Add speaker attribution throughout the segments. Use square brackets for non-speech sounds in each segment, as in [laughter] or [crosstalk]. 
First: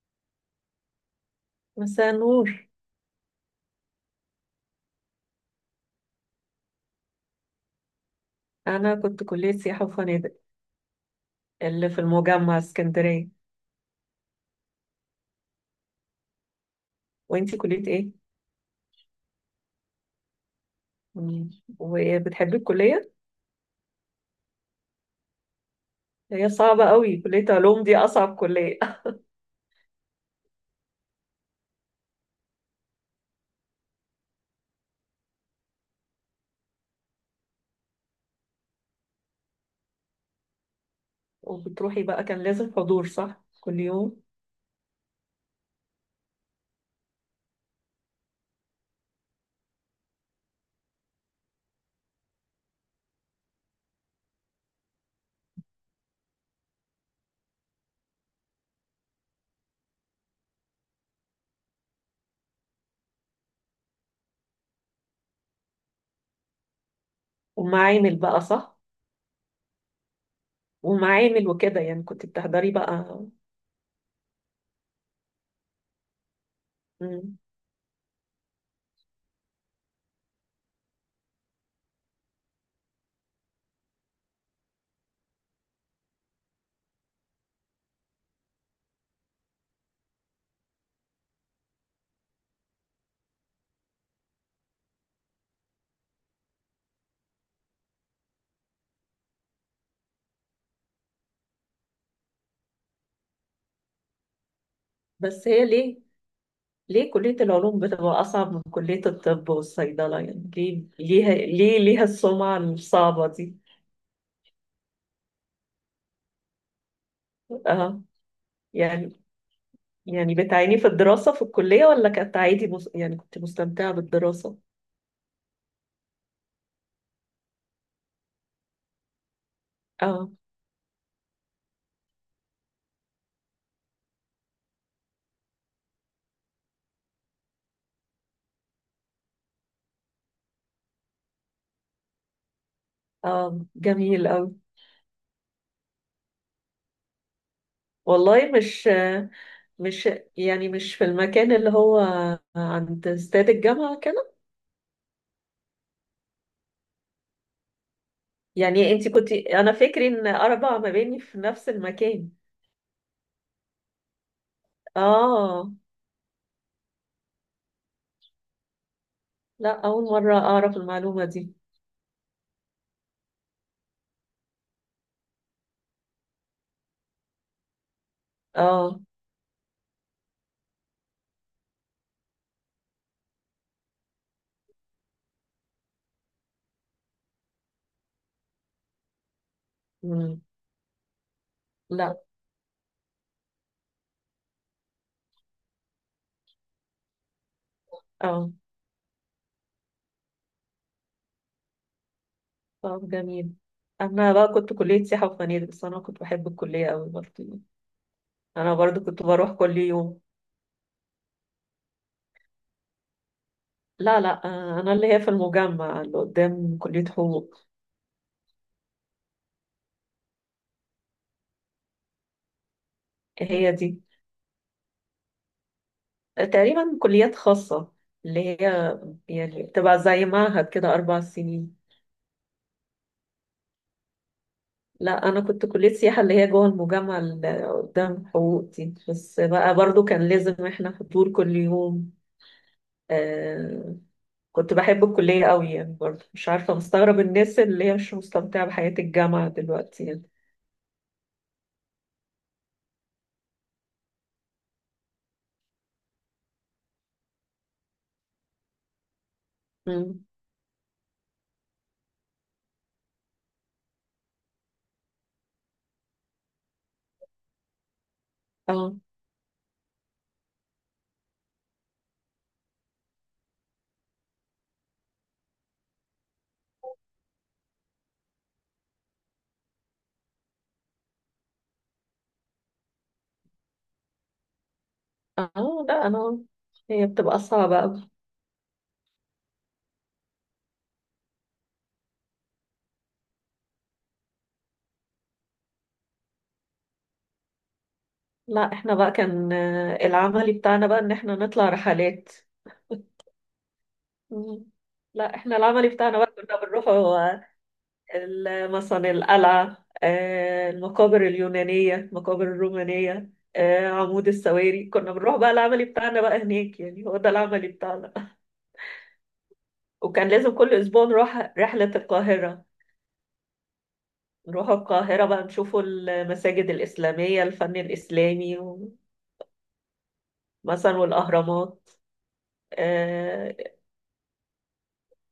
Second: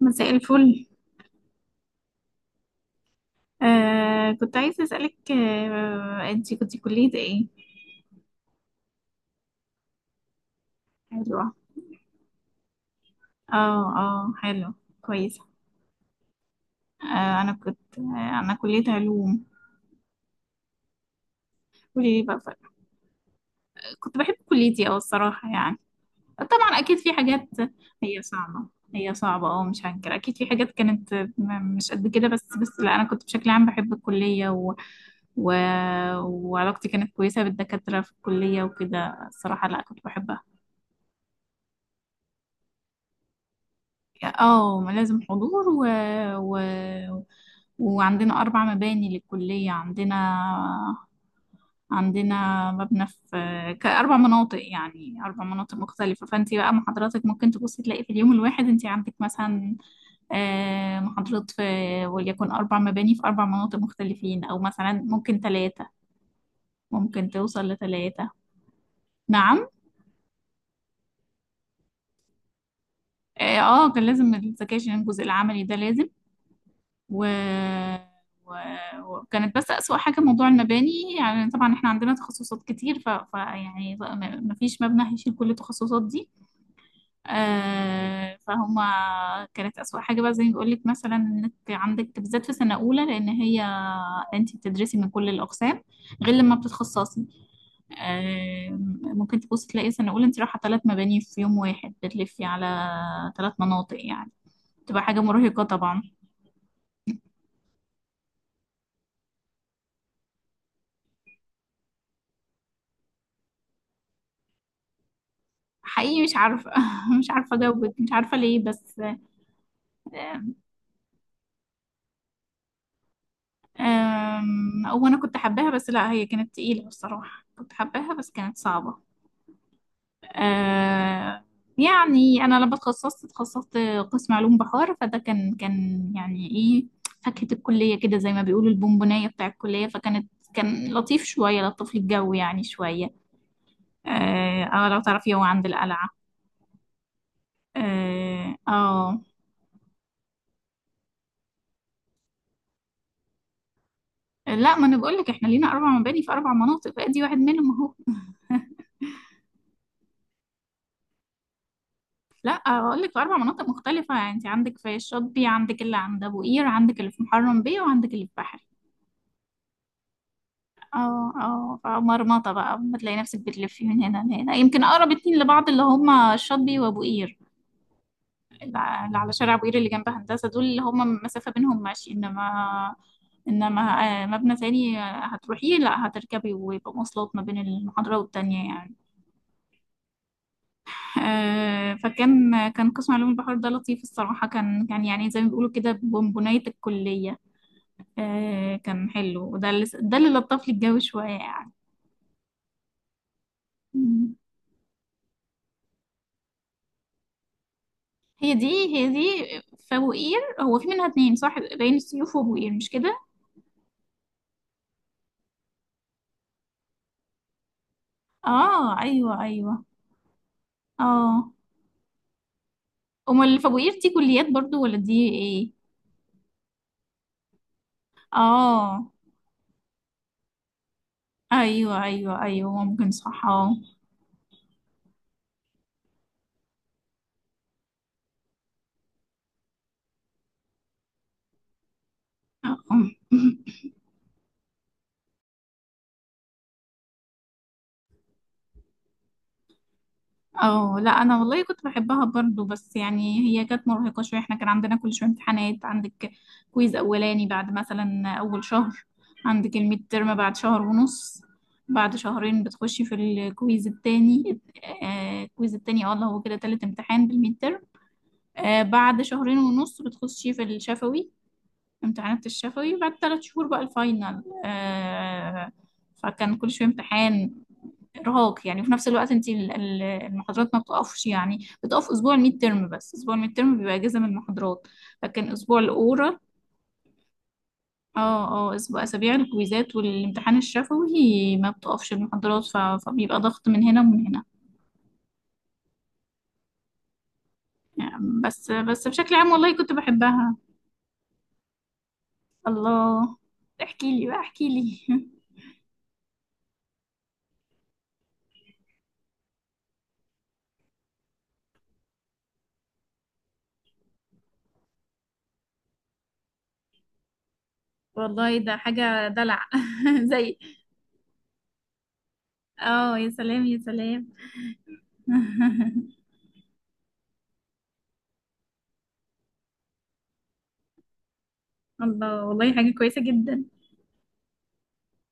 Speaker 1: مساء الفل.
Speaker 2: مساء النور.
Speaker 1: كنت عايزة أسألك أنتي كنت كلية إيه؟
Speaker 2: أنا كنت كلية سياحة وفنادق
Speaker 1: حلوة.
Speaker 2: اللي في المجمع اسكندرية.
Speaker 1: اه، اه، حلو. كويسة. آه أنا
Speaker 2: وأنتي كلية
Speaker 1: كنت
Speaker 2: إيه؟
Speaker 1: آه أنا كلية علوم.
Speaker 2: مم.
Speaker 1: قولي لي بقى
Speaker 2: وبتحبي
Speaker 1: ف-
Speaker 2: الكلية؟
Speaker 1: كنت بحب كليتي أوي، الصراحة يعني.
Speaker 2: هي
Speaker 1: طبعا
Speaker 2: صعبة
Speaker 1: أكيد في
Speaker 2: قوي، كلية
Speaker 1: حاجات.
Speaker 2: علوم دي
Speaker 1: هي
Speaker 2: أصعب
Speaker 1: صعبة.
Speaker 2: كلية [laughs]
Speaker 1: هي صعبة، مش هنكر، أكيد في حاجات كانت مش قد كده، بس لا أنا كنت بشكل عام بحب الكلية و... وعلاقتي كانت كويسة بالدكاترة في الكلية وكده، الصراحة لا كنت بحبها.
Speaker 2: وبتروحي بقى كان لازم حضور صح؟ كل يوم؟
Speaker 1: اه، ما لازم حضور و... وعندنا 4 مباني للكلية. عندنا عندنا مبنى في كأربع مناطق يعني، أربع مناطق مختلفة، فأنت بقى محاضراتك ممكن تبصي تلاقي في اليوم الواحد أنت عندك مثلا آه، محاضرات في وليكن أربع مباني في أربع مناطق مختلفين، أو مثلا ممكن توصل
Speaker 2: ومعامل
Speaker 1: لثلاثة.
Speaker 2: بقى صح؟
Speaker 1: نعم.
Speaker 2: ومعامل وكده، يعني كنت بتحضري بقى.
Speaker 1: اه، كان لازم الذكاء، الجزء العملي ده لازم و...
Speaker 2: مم.
Speaker 1: و... وكانت بس أسوأ حاجة موضوع المباني، يعني طبعا احنا عندنا تخصصات كتير، يعني ما فيش مبنى هيشيل كل التخصصات دي. آه، فهم. كانت أسوأ حاجة بقى، زي ما بقول لك، مثلا انك عندك بالذات في سنة أولى، لأن هي انت بتدرسي من كل الأقسام غير لما بتتخصصي. آه، ممكن تبص تلاقي سنة أولى انت رايحة 3 مباني في يوم واحد، بتلفي على 3 مناطق يعني، تبقى حاجة
Speaker 2: بس
Speaker 1: مرهقة
Speaker 2: هي ليه؟
Speaker 1: طبعا.
Speaker 2: ليه كلية العلوم بتبقى أصعب من كلية الطب والصيدلة؟ يعني ليه ليها السمعة الصعبة دي؟
Speaker 1: حقيقي مش عارفة [laughs] مش عارفة أجاوبك،
Speaker 2: اه،
Speaker 1: مش عارفة ليه بس.
Speaker 2: يعني يعني بتعاني في الدراسة في الكلية، ولا كانت عادي؟ يعني كنت مستمتعة بالدراسة؟
Speaker 1: هو أنا كنت حباها بس لا، هي كانت تقيلة، بصراحة كنت حباها بس كانت صعبة.
Speaker 2: اه.
Speaker 1: أه، يعني أنا لما اتخصصت، اتخصصت قسم علوم بحار، فده كان يعني إيه، فاكهة الكلية كده، زي ما بيقولوا البونبوناية بتاع الكلية، كان لطيف شوية، لطف لي الجو يعني شوية.
Speaker 2: اه
Speaker 1: اه،
Speaker 2: جميل أوي.
Speaker 1: لو تعرفي هو عند القلعة.
Speaker 2: والله
Speaker 1: اه،
Speaker 2: مش
Speaker 1: آه.
Speaker 2: مش يعني مش في المكان اللي هو عند استاد الجامعة كده؟
Speaker 1: لا، ما انا بقول لك احنا لينا اربع مباني في اربع مناطق، بقى دي واحد منهم اهو.
Speaker 2: يعني انت كنت، انا فكري ان اربع مباني في نفس المكان.
Speaker 1: لا، اقول لك في اربع مناطق مختلفه، يعني انت عندك في الشاطبي،
Speaker 2: اه،
Speaker 1: عندك اللي عند ابو قير، عندك اللي في محرم بيه، وعندك اللي في بحري.
Speaker 2: لا، اول مرة اعرف المعلومة
Speaker 1: اه،
Speaker 2: دي.
Speaker 1: اه، فمرمطه بقى، بتلاقي نفسك بتلفي من هنا لهنا، يمكن اقرب اتنين لبعض اللي هما الشاطبي وابو قير.
Speaker 2: اه.
Speaker 1: اللي على شارع ابو قير اللي جنب هندسه، دول اللي هما مسافه بينهم ماشي، انما انما آه، مبنى تاني هتروحيه لا هتركبي، ويبقى مواصلات ما بين المحاضره والتانيه يعني.
Speaker 2: مم. لا.
Speaker 1: فكان قسم علوم البحر ده لطيف الصراحه، كان يعني زي ما بيقولوا كده بونبونايه الكليه.
Speaker 2: اه،
Speaker 1: كان حلو، وده اللي لطف لي الجو شوية يعني.
Speaker 2: طب جميل. انا
Speaker 1: مم.
Speaker 2: بقى كنت كلية سياحة وفنادق، بس انا كنت بحب الكلية أوي برضه.
Speaker 1: هي
Speaker 2: انا
Speaker 1: دي.
Speaker 2: برضو
Speaker 1: هي
Speaker 2: كنت
Speaker 1: دي.
Speaker 2: بروح كل يوم.
Speaker 1: فوقير هو في منها اتنين صح، بين السيوف وبوقير، مش كده؟
Speaker 2: لا لا، انا اللي هي في المجمع اللي قدام كلية حقوق.
Speaker 1: اه، ايوه، ايوه. اه، امال
Speaker 2: هي
Speaker 1: الفوقير
Speaker 2: دي
Speaker 1: دي كليات برضو ولا دي ايه؟
Speaker 2: تقريبا كليات خاصة اللي هي،
Speaker 1: اه،
Speaker 2: يعني بتبقى زي معهد كده اربع سنين.
Speaker 1: ايوه، ايوه، ايوه، ممكن صح، اه.
Speaker 2: لا انا كنت كلية سياحة اللي هي جوه المجمع اللي قدام حقوق دي، بس بقى برضو كان لازم احنا حضور كل يوم.
Speaker 1: آه. [laughs]
Speaker 2: آه. كنت بحب الكلية قوي، يعني برضو مش عارفة، مستغرب الناس اللي هي مش مستمتعة بحياة الجامعة دلوقتي يعني.
Speaker 1: اه. لا، انا والله كنت بحبها برضو، بس يعني هي كانت مرهقه شويه، احنا كان عندنا كل شويه امتحانات. عندك كويز اولاني بعد مثلا اول شهر، عندك الميد
Speaker 2: مم.
Speaker 1: ترم بعد شهر ونص. بعد شهرين بتخشي في الكويز التاني. الكويز التاني اللي هو كده تالت امتحان بالميد ترم.
Speaker 2: اه.
Speaker 1: بعد شهرين ونص بتخشي في الشفوي. امتحانات الشفوي. بعد 3 شهور بقى الفاينل. فكان كل شوية امتحان، ارهاق يعني. في نفس الوقت انت المحاضرات ما بتقفش، يعني بتقف اسبوع الميد ترم بس، اسبوع الميد ترم بيبقى اجازه من المحاضرات. لكن اسبوع
Speaker 2: اه لا
Speaker 1: الاورال،
Speaker 2: انا، هي بتبقى صعبة أوي.
Speaker 1: اه اسابيع الكويزات والامتحان الشفوي ما بتقفش المحاضرات، فبيبقى ضغط من هنا ومن هنا يعني. بس
Speaker 2: لا احنا
Speaker 1: بس
Speaker 2: بقى
Speaker 1: بشكل عام
Speaker 2: كان،
Speaker 1: والله كنت
Speaker 2: العملي
Speaker 1: بحبها.
Speaker 2: بتاعنا بقى ان احنا نطلع رحلات.
Speaker 1: الله، احكي لي بقى،
Speaker 2: مم.
Speaker 1: احكي لي [laughs]
Speaker 2: لا احنا العملي بتاعنا بقى كنا بنروح هو مثلا القلعة، المقابر اليونانية، المقابر الرومانية، عمود السواري. كنا بنروح بقى العملي بتاعنا بقى هناك، يعني هو ده العملي بتاعنا.
Speaker 1: والله ده حاجة دلع [laughs]
Speaker 2: وكان لازم
Speaker 1: زي
Speaker 2: كل أسبوع نروح رحلة القاهرة.
Speaker 1: اه، يا سلام، يا سلام.
Speaker 2: نروح القاهرة بقى نشوفوا
Speaker 1: [laughs]
Speaker 2: المساجد الإسلامية، الفن الإسلامي، مثلا والأهرامات.
Speaker 1: الله، والله حاجة كويسة
Speaker 2: آه،
Speaker 1: جدا.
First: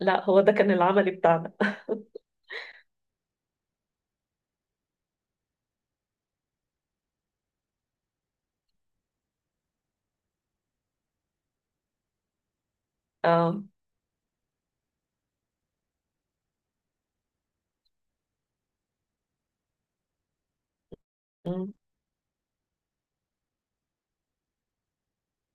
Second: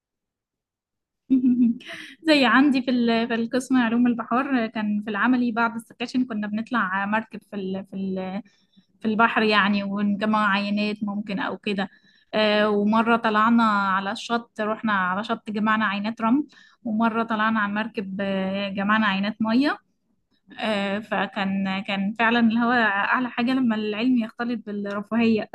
Speaker 2: لا هو ده كان العملي بتاعنا.
Speaker 1: [laughs] زي عندي في القسم علوم البحار، كان في العملي بعد السكاشن كنا بنطلع مركب في البحر يعني، ونجمع عينات ممكن او كده. ومرة
Speaker 2: آه.
Speaker 1: طلعنا على الشط، رحنا على شط جمعنا عينات رمل. ومرة طلعنا على المركب، جمعنا عينات مية.
Speaker 2: مم.
Speaker 1: فكان فعلا اللي هو أعلى حاجة لما العلم يختلط بالرفاهية.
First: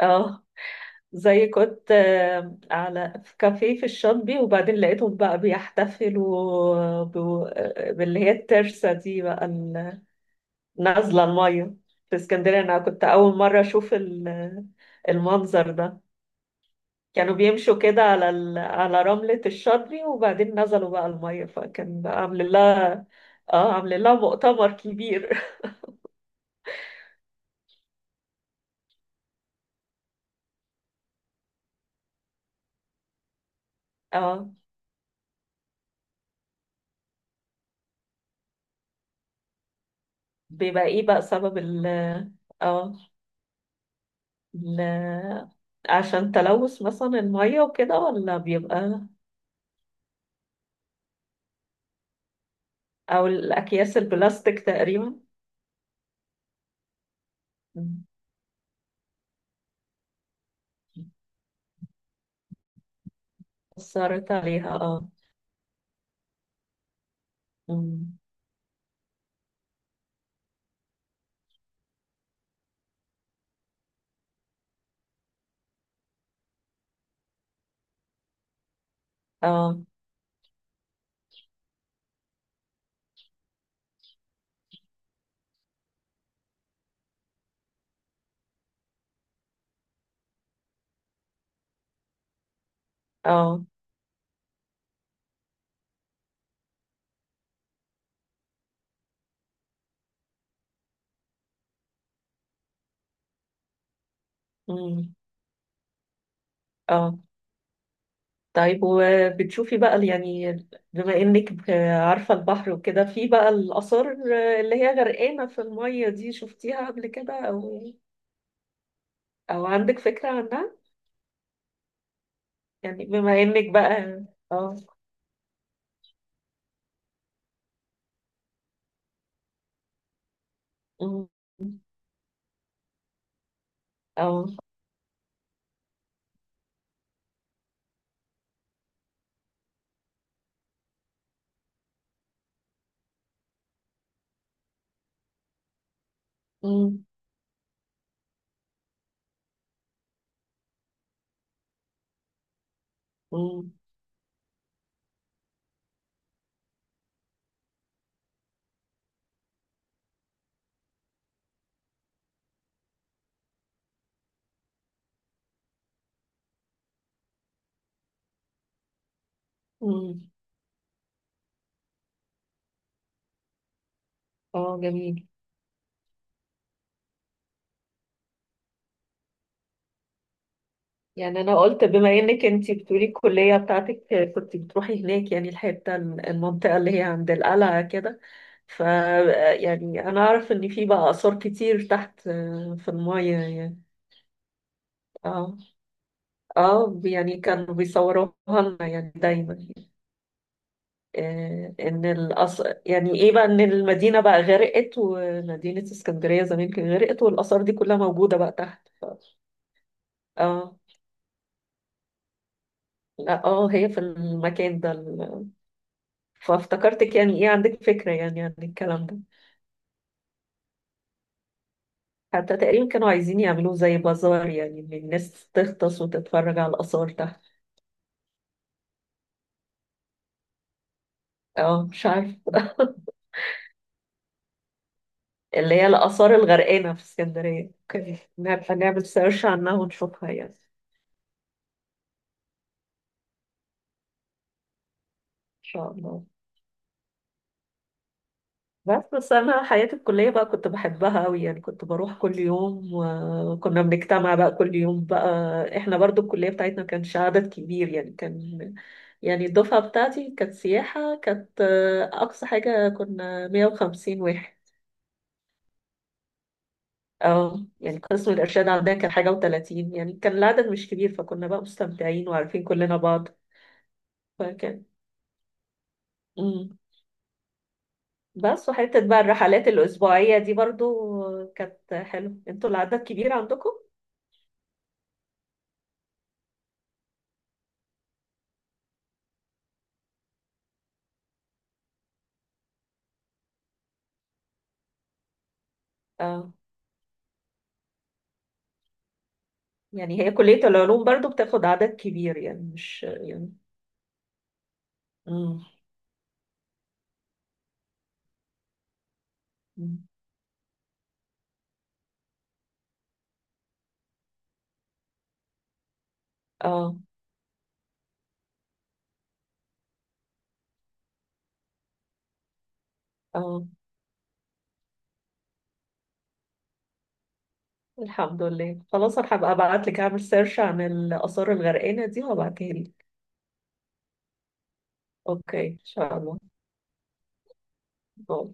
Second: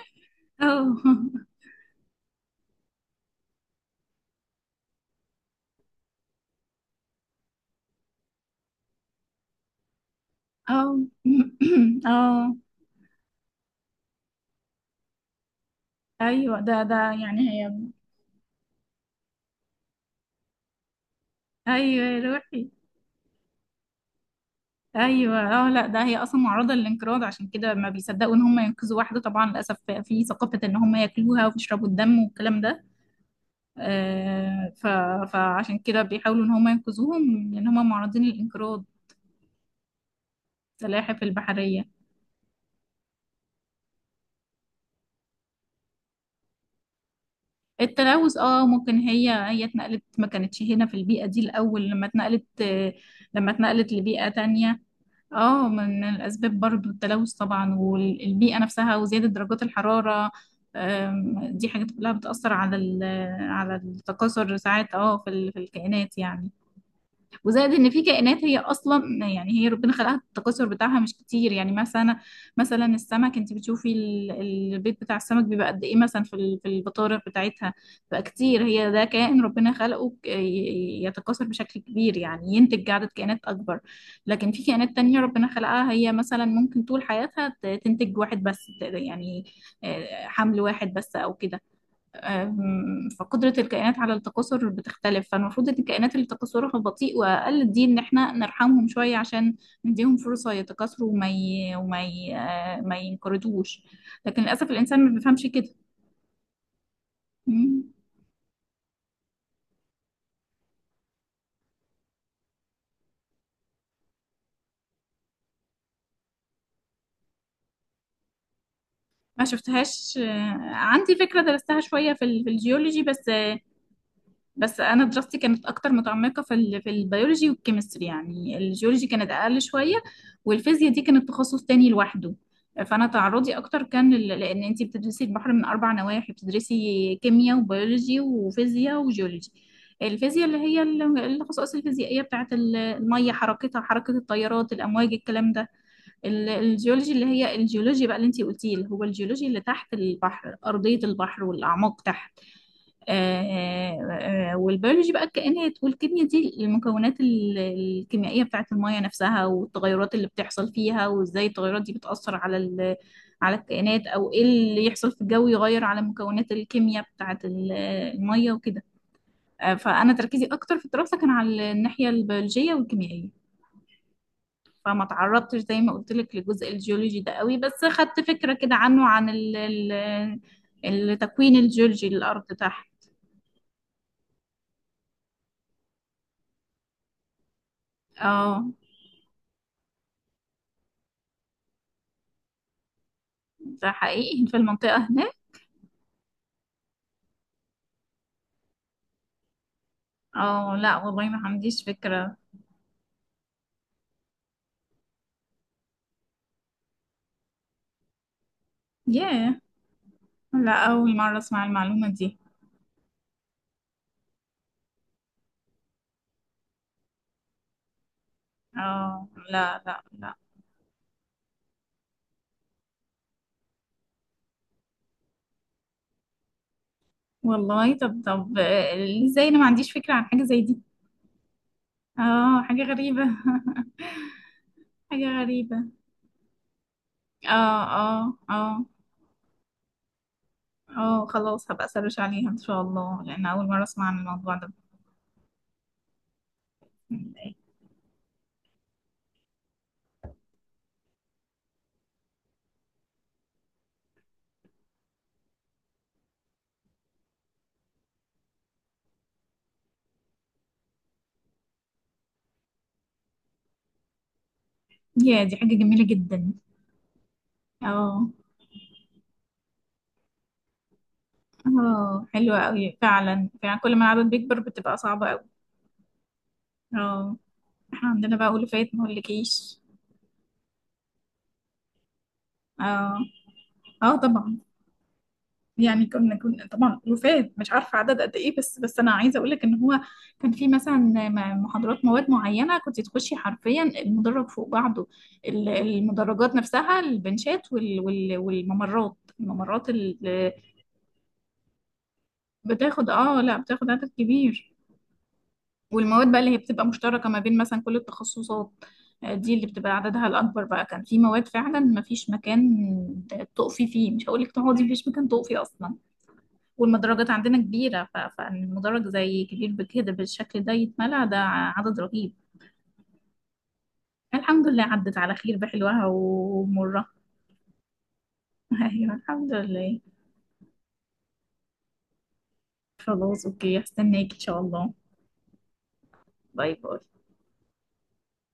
Speaker 2: اه.
Speaker 1: [laughs] اه،
Speaker 2: زي كنت على، في كافيه في الشاطبي، وبعدين لقيتهم بقى بيحتفلوا باللي هي الترسة دي بقى،
Speaker 1: اه.
Speaker 2: نازلة المية
Speaker 1: [clears throat]
Speaker 2: في
Speaker 1: اه،
Speaker 2: اسكندرية. أنا كنت أول مرة أشوف المنظر ده.
Speaker 1: ايوه ده
Speaker 2: كانوا
Speaker 1: يعني هي.
Speaker 2: بيمشوا كده على على رملة الشاطبي، وبعدين نزلوا بقى المية، فكان
Speaker 1: ايوه
Speaker 2: بقى
Speaker 1: يا
Speaker 2: عامل
Speaker 1: روحي،
Speaker 2: لها، اه عامل لها مؤتمر
Speaker 1: ايوه.
Speaker 2: كبير.
Speaker 1: اه، لا ده هي اصلا معرضه للانقراض، عشان كده ما بيصدقوا ان هم ينقذوا واحده، طبعا للاسف. في ثقافه ان هم ياكلوها ويشربوا الدم والكلام ده.
Speaker 2: [laughs] اه.
Speaker 1: آه ف فعشان كده بيحاولوا ان هم ينقذوهم لان هم معرضين للانقراض.
Speaker 2: بيبقى ايه
Speaker 1: السلاحف
Speaker 2: بقى سبب
Speaker 1: البحريه.
Speaker 2: ال، اه، ل... عشان تلوث مثلا المية وكده،
Speaker 1: التلوث،
Speaker 2: ولا
Speaker 1: ممكن
Speaker 2: بيبقى
Speaker 1: هي اتنقلت، ما كانتش هنا في البيئه دي الاول،
Speaker 2: أو
Speaker 1: لما اتنقلت
Speaker 2: الأكياس
Speaker 1: لبيئه
Speaker 2: البلاستيك
Speaker 1: تانية.
Speaker 2: تقريبا؟
Speaker 1: اه، من الأسباب برضو التلوث طبعا،
Speaker 2: مم.
Speaker 1: والبيئة نفسها، وزيادة درجات الحرارة. دي حاجات كلها بتأثر على
Speaker 2: أثرت
Speaker 1: التكاثر
Speaker 2: عليها،
Speaker 1: ساعات،
Speaker 2: اه.
Speaker 1: في الكائنات يعني. وزائد ان في
Speaker 2: مم.
Speaker 1: كائنات هي اصلا يعني هي ربنا خلقها، التكاثر بتاعها مش كتير يعني، مثلا السمك انت بتشوفي البيض بتاع السمك بيبقى قد ايه، مثلا في البطارخ بتاعتها بقى كتير، هي ده كائن ربنا
Speaker 2: اه.
Speaker 1: خلقه يتكاثر بشكل كبير، يعني ينتج عدد كائنات اكبر. لكن في كائنات تانية ربنا خلقها هي، مثلا ممكن طول حياتها تنتج واحد بس، يعني حمل واحد بس او كده. فقدرة
Speaker 2: اه.
Speaker 1: الكائنات على التكاثر بتختلف، فالمفروض ان الكائنات اللي تكاثرها بطيء وأقل دي ان احنا نرحمهم شوية، عشان نديهم فرصة يتكاثروا وما ي... وما ي... آه، ما ينقرضوش. لكن للأسف الإنسان ما
Speaker 2: مم.
Speaker 1: بيفهمش كده.
Speaker 2: اه
Speaker 1: مم.
Speaker 2: طيب، وبتشوفي بقى يعني، بما إنك عارفة البحر وكده، في بقى الآثار اللي هي غرقانة في المية دي، شفتيها قبل كده، أو
Speaker 1: ما
Speaker 2: أو عندك
Speaker 1: شفتهاش.
Speaker 2: فكرة عنها؟
Speaker 1: عندي فكرة درستها شوية في الجيولوجي
Speaker 2: يعني
Speaker 1: بس.
Speaker 2: بما إنك بقى، اه.
Speaker 1: بس انا دراستي كانت اكتر متعمقه في البيولوجي والكيمستري، يعني الجيولوجي كانت اقل شويه، والفيزياء دي كانت
Speaker 2: مم.
Speaker 1: تخصص تاني لوحده. فانا تعرضي اكتر كان
Speaker 2: اه.
Speaker 1: لان انت بتدرسي البحر من 4 نواحي، بتدرسي كيمياء، وبيولوجي، وفيزياء، وجيولوجي. الفيزياء اللي هي الخصائص الفيزيائيه بتاعت الميه، حركتها، حركه التيارات، الامواج، الكلام ده.
Speaker 2: مم.
Speaker 1: الجيولوجي اللي هي الجيولوجيا بقى اللي انت قلتيه، اللي هو الجيولوجي اللي تحت البحر، ارضيه البحر والاعماق تحت.
Speaker 2: مم.
Speaker 1: والبيولوجي بقى الكائنات، والكيمياء دي المكونات الكيميائية بتاعت المية نفسها، والتغيرات اللي بتحصل فيها، وازاي التغيرات دي بتأثر على الكائنات، او ايه اللي يحصل في الجو يغير على مكونات الكيمياء بتاعت المية وكده. فأنا
Speaker 2: مم.
Speaker 1: تركيزي أكتر في الدراسة كان على الناحية البيولوجية والكيميائية.
Speaker 2: اه
Speaker 1: فما
Speaker 2: جميل.
Speaker 1: تعرضتش زي ما قلت لك لجزء الجيولوجي ده قوي، بس خدت فكرة كده عنه،
Speaker 2: يعني
Speaker 1: التكوين
Speaker 2: انا قلت
Speaker 1: الجيولوجي
Speaker 2: بما
Speaker 1: للأرض
Speaker 2: انك انتي
Speaker 1: تحت.
Speaker 2: بتقولي الكليه بتاعتك كنت بتروحي هناك، يعني الحته المنطقه اللي هي عند القلعه كده،
Speaker 1: اه،
Speaker 2: ف، يعني انا اعرف ان في بقى اثار كتير تحت، في المايه يعني.
Speaker 1: ده حقيقي في المنطقة هناك.
Speaker 2: اه. اه يعني كانوا بيصوروها لنا يعني دايما،
Speaker 1: اه، لا والله ما عنديش
Speaker 2: ان
Speaker 1: فكرة.
Speaker 2: يعني ايه بقى، ان المدينه بقى غرقت، ومدينه اسكندريه زمان كانت غرقت، والاثار دي كلها موجوده بقى تحت.
Speaker 1: ياه.
Speaker 2: اه.
Speaker 1: لا، أول مرة أسمع المعلومة دي.
Speaker 2: لا اه، هي في المكان ده، فافتكرتك يعني ايه عندك فكرة يعني عن الكلام ده.
Speaker 1: اه، لا، لا، لا.
Speaker 2: حتى تقريبا كانوا عايزين يعملوه زي بازار، يعني ان الناس تغطس وتتفرج على الآثار تحت.
Speaker 1: والله، طب، طب، ازاي أنا ما عنديش فكرة عن حاجة زي دي؟
Speaker 2: اه مش عارف.
Speaker 1: اه، حاجة
Speaker 2: [laughs]
Speaker 1: غريبة. [laughs] حاجة
Speaker 2: اللي
Speaker 1: غريبة.
Speaker 2: هي الآثار الغرقانة في
Speaker 1: اه،
Speaker 2: اسكندرية. اوكي،
Speaker 1: اه،
Speaker 2: نبقى
Speaker 1: اه.
Speaker 2: نعمل سيرش عنها ونشوفها، يعني ان
Speaker 1: اه، خلاص هبقى أسرش عليها إن شاء الله، لأن أول مرة أسمع عن الموضوع ده.
Speaker 2: شاء الله. بس انا حياتي الكليه بقى كنت بحبها قوي، يعني كنت بروح كل يوم، وكنا بنجتمع بقى كل يوم بقى. احنا برضو الكليه بتاعتنا ما كانش عدد كبير، يعني كان، يعني الدفعه بتاعتي كانت سياحه، كانت اقصى حاجه كنا 150 واحد.
Speaker 1: يا دي حاجة جميلة جدا.
Speaker 2: اه يعني
Speaker 1: اه،
Speaker 2: قسم الارشاد عندنا كان حاجه و30، يعني كان العدد مش كبير، فكنا بقى
Speaker 1: اه،
Speaker 2: مستمتعين
Speaker 1: حلوة
Speaker 2: وعارفين كلنا
Speaker 1: أوي.
Speaker 2: بعض.
Speaker 1: فعلا، فعلا، كل ما العدد بيكبر
Speaker 2: فكان،
Speaker 1: بتبقى صعبة أوي.
Speaker 2: مم.
Speaker 1: اه، احنا عندنا بقى
Speaker 2: بس
Speaker 1: ألوفات
Speaker 2: وحته
Speaker 1: ما
Speaker 2: بقى الرحلات
Speaker 1: اقولكيش.
Speaker 2: الاسبوعيه دي برضو كانت حلوه. انتوا العدد
Speaker 1: اه،
Speaker 2: كبير عندكم؟
Speaker 1: اه، طبعا. يعني كنا طبعا ألوفات، مش عارفة عدد قد ايه، بس انا عايزة اقولك ان هو كان في مثلا محاضرات مواد معينة كنت تخشي حرفيا المدرج فوق بعضه،
Speaker 2: آه.
Speaker 1: المدرجات نفسها، البنشات، والممرات،
Speaker 2: يعني هي
Speaker 1: اللي
Speaker 2: كلية العلوم برضو بتاخد عدد كبير، يعني مش
Speaker 1: بتاخد،
Speaker 2: يعني.
Speaker 1: لا، بتاخد عدد كبير.
Speaker 2: مم.
Speaker 1: والمواد بقى اللي هي بتبقى مشتركة ما بين مثلا كل التخصصات، دي اللي بتبقى
Speaker 2: مم.
Speaker 1: عددها الأكبر، بقى كان في مواد فعلا ما فيش مكان تقفي فيه، مش هقولك تقعدي، مفيش مكان تقفي أصلا.
Speaker 2: اه.
Speaker 1: والمدرجات عندنا كبيرة فالمدرج زي كبير بكده بالشكل ده، يتملى. ده عدد رهيب.
Speaker 2: اه
Speaker 1: الحمد لله عدت على خير، بحلوها ومرها.
Speaker 2: الحمد
Speaker 1: [laughs]
Speaker 2: لله.
Speaker 1: أيوة
Speaker 2: خلاص انا
Speaker 1: الحمد
Speaker 2: هبقى ابعت
Speaker 1: لله.
Speaker 2: لك، اعمل سيرش عن الآثار الغرقانة دي وهبعتها لك.
Speaker 1: خلاص، أوكي، هستناك إن شاء الله.
Speaker 2: اوكي ان شاء الله.
Speaker 1: باي باي.
Speaker 2: باي.